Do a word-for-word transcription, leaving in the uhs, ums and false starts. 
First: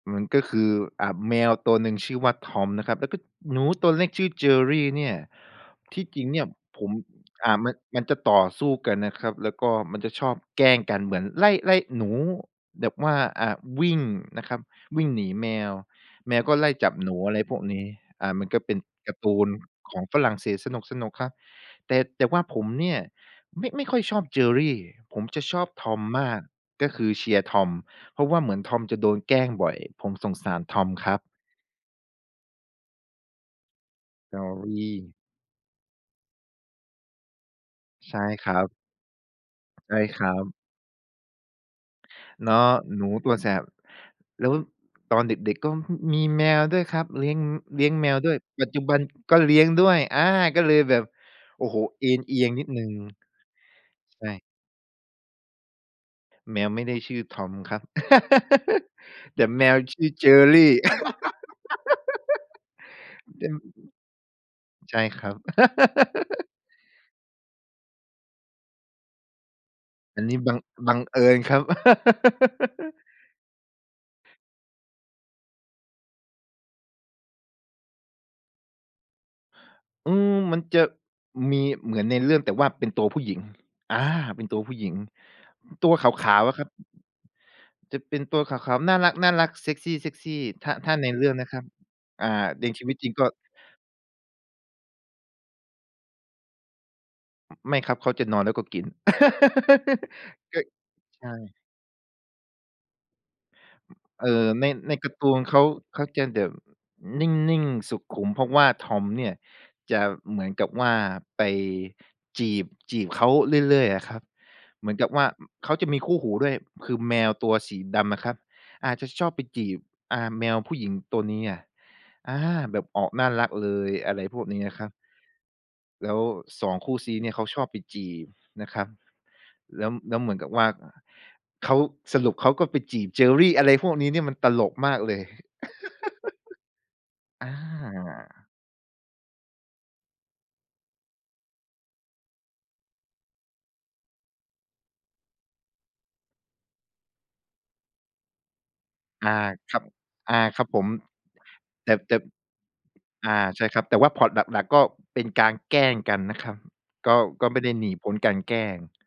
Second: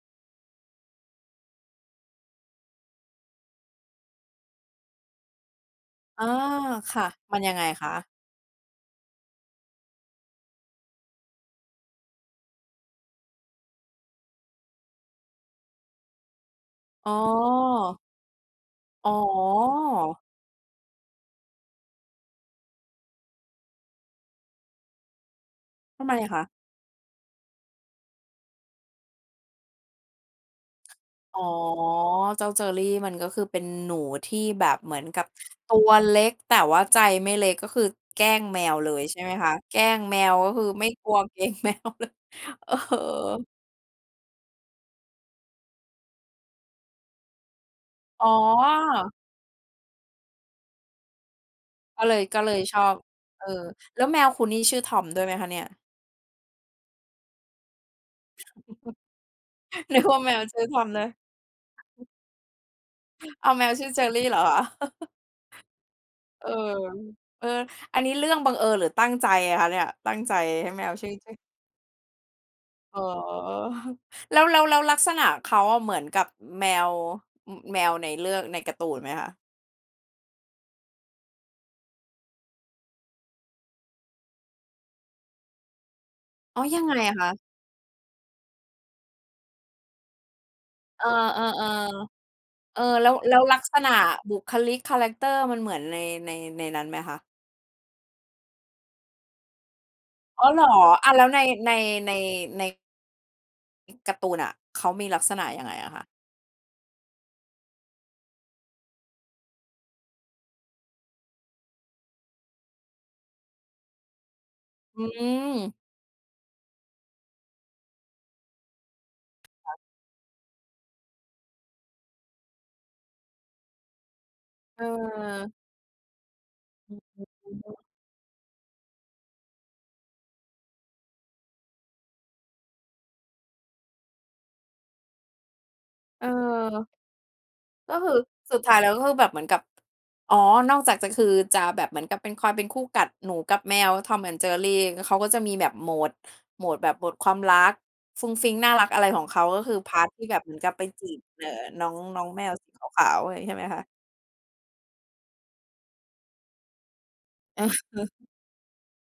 มันก็คือ อ่า แมวตัวหนึ่งชื่อว่า Tom นะครับ แล้วก็หนูตัวเล็กชื่อ Jerry เนี่ย ที่จอรา ิงเนี่ยผม ค่ะ มันอย่ัา งไงมัน คะ? มันจะต่อสู้กันนะครับ แล้วก็มันจะชอบแกล้งกันเหมือนไล่ ไล่หนูแบบว่า อ่า วิ่งนะครับ วิ่งหนีแมว แมวก็ไล่จับอห๋นู อะไรพวกนี้ อ อ่า มันก็เป็นอ๋การ์ตูนของอ ฝรั่งเศสสนุก ๆ ครับ แต่ แต่ว่าผมเนี่ย ไม่ ไม่ค่อยชอบ Jerry ผมจะชอบ ทTom ำไมมอะาคก ะ? ก็คือเชียร์ Tom เพราะว่าเหมือน Tom จะโดนแกล้งบ่อย ผมสงสาร Tom ครับ อ๋อ เจ้า Jerry มันก็คือเป็นหนูที่แบบเหมือนJerry กับตัวเล็ก แต่ว่าใจไม่เล็ก ก็คือใชแก่ล้งครัแมบ วเลย ใช่ไหมคะ แกล้ใช่งแมครัว ก็บ คือไม่กลัว เกรงแมวเลย เนาะ เออ หนูตัวแสบ แล้วตอนเด็ก ๆ ก็ ฮ มีแมวด้วยครับ เลี้ยง อือ เลี้ยงแมวอ๋ด้วย ปัจจุบันอ ก็เลี้ยงด้วย อา ก็เลยแบบ โอ้โฮ กเ็อเลย นเอีก็ยเงลยนิดชหนอึ่ง บ เออ แล้วแมใชวค่ ุณนี่ชื่อ Tom ด้วยไหมคะเนี่ย? แมวไม่ได้ชื่อ Tom ครับ แต่แมวชนึืก่อ ว่าแมวซื่อ Jerry Tom เลย แตอ่ ้าว แมวชื่อ Jerry เหรอ? ใช่ครับ เออ เอ่อ อันนี้เรื่องบังเอิญหรือตั้งใจอะคะเนี่ย? ตั้อังนนใีจ้บัง ให้แมบัวงชื่อ เอิชื่อ ญครับ อ๋อ แล้ว แล้ว แล้วลักษณะเขาอะเหมือนกับแมว อ แมวในเรื่อง ในการ์ตูนไหมคะ? อืม มันจะ มีเหมือนในเรื่อง แต่ว่าเป็นตัวผู้หญิง อา เป็นตัวผู้หญิง ตัวขาว ๆ อะอ๋คอ รับ ยังไงอะคะ? จะเป็นตัวขาว ๆ น่ารัก ๆ เซกซี ๆ ถ้า ถ้าเอในอ เรื่องนะครับ ๆ อ่า ในๆ เอชอ ีวิตแลจ้ริว งก็ แล้วลักษณะบุคลิกคาแรกเตอร์มันเหมือนใน ใน ในนั้นไหมคะ? ไม่ครับ เขาจะนอนแล้วก็กิน อ๋อ เกห็ รอ? อะ แลใช้วใน ่ ใน ใน ใน การ์เตอู่นนอ ่ะ ใน เขาในมกีารลั์ตกูษนณะเขยา ังไงอะเคขะ? าจะแบบนิ่ง ๆ สุขุม เพราะว่า Tom เนี่ยจะเหมือนกับว่าไป จีบ จีบเขาเรื่อย ๆ อะครับ เหมืออนืกับว่า เขาม จะมีคู่หูด้วย คือ แมวตัวสีดำอะครับ อาจจะชอบไปจคี่ะ บ อ่า แมวผู้หญิงตัวนี้อะ อา แบบออกน่ารักเลย อะไรพวกนี้อะครับ เออ แล้ว สอง คอูื่อ ซี้เนี่ย เขๆ าอืชออฮบึ ไปจีบนะครับ แล้ว แล้วเหมือนกับว่า เขา สรุปเขา ก็ไปจีบ Jerry อะไรพวกนี้เนี่ยมันตลกมากเลย เออ อา ก็คือสุดท้ายแล้ว ก็คือแบบเหมือนกับ อ๋อ นอกจากจะ คือจะแบบเหมือนกับเป็น คอยเป็นคู่กัดหนูกับแมว Tom and Jerry ก็ เขาก็จะมีแบบโหมด โหมดแบบ โหมดความรักฟุ้งฟิ้งน่ารัก อะไรของอเา ขา ก็คคือ รับ พาร์ต ที่อแบา บเหมืคอรนับกับผไปม จีบ เอ่อ นแ้อต่ ง แต่ น้องแมวสีขาว ๆ ออะไรา งี้ใชใ่ชไห่มคครับ ะ? แต่ว่าพล็อตหลัก ๆ ก็เป็นการแกล้งกันนะครับ ก็ ก็ไม่ได้หนีพ้นการแกล้ง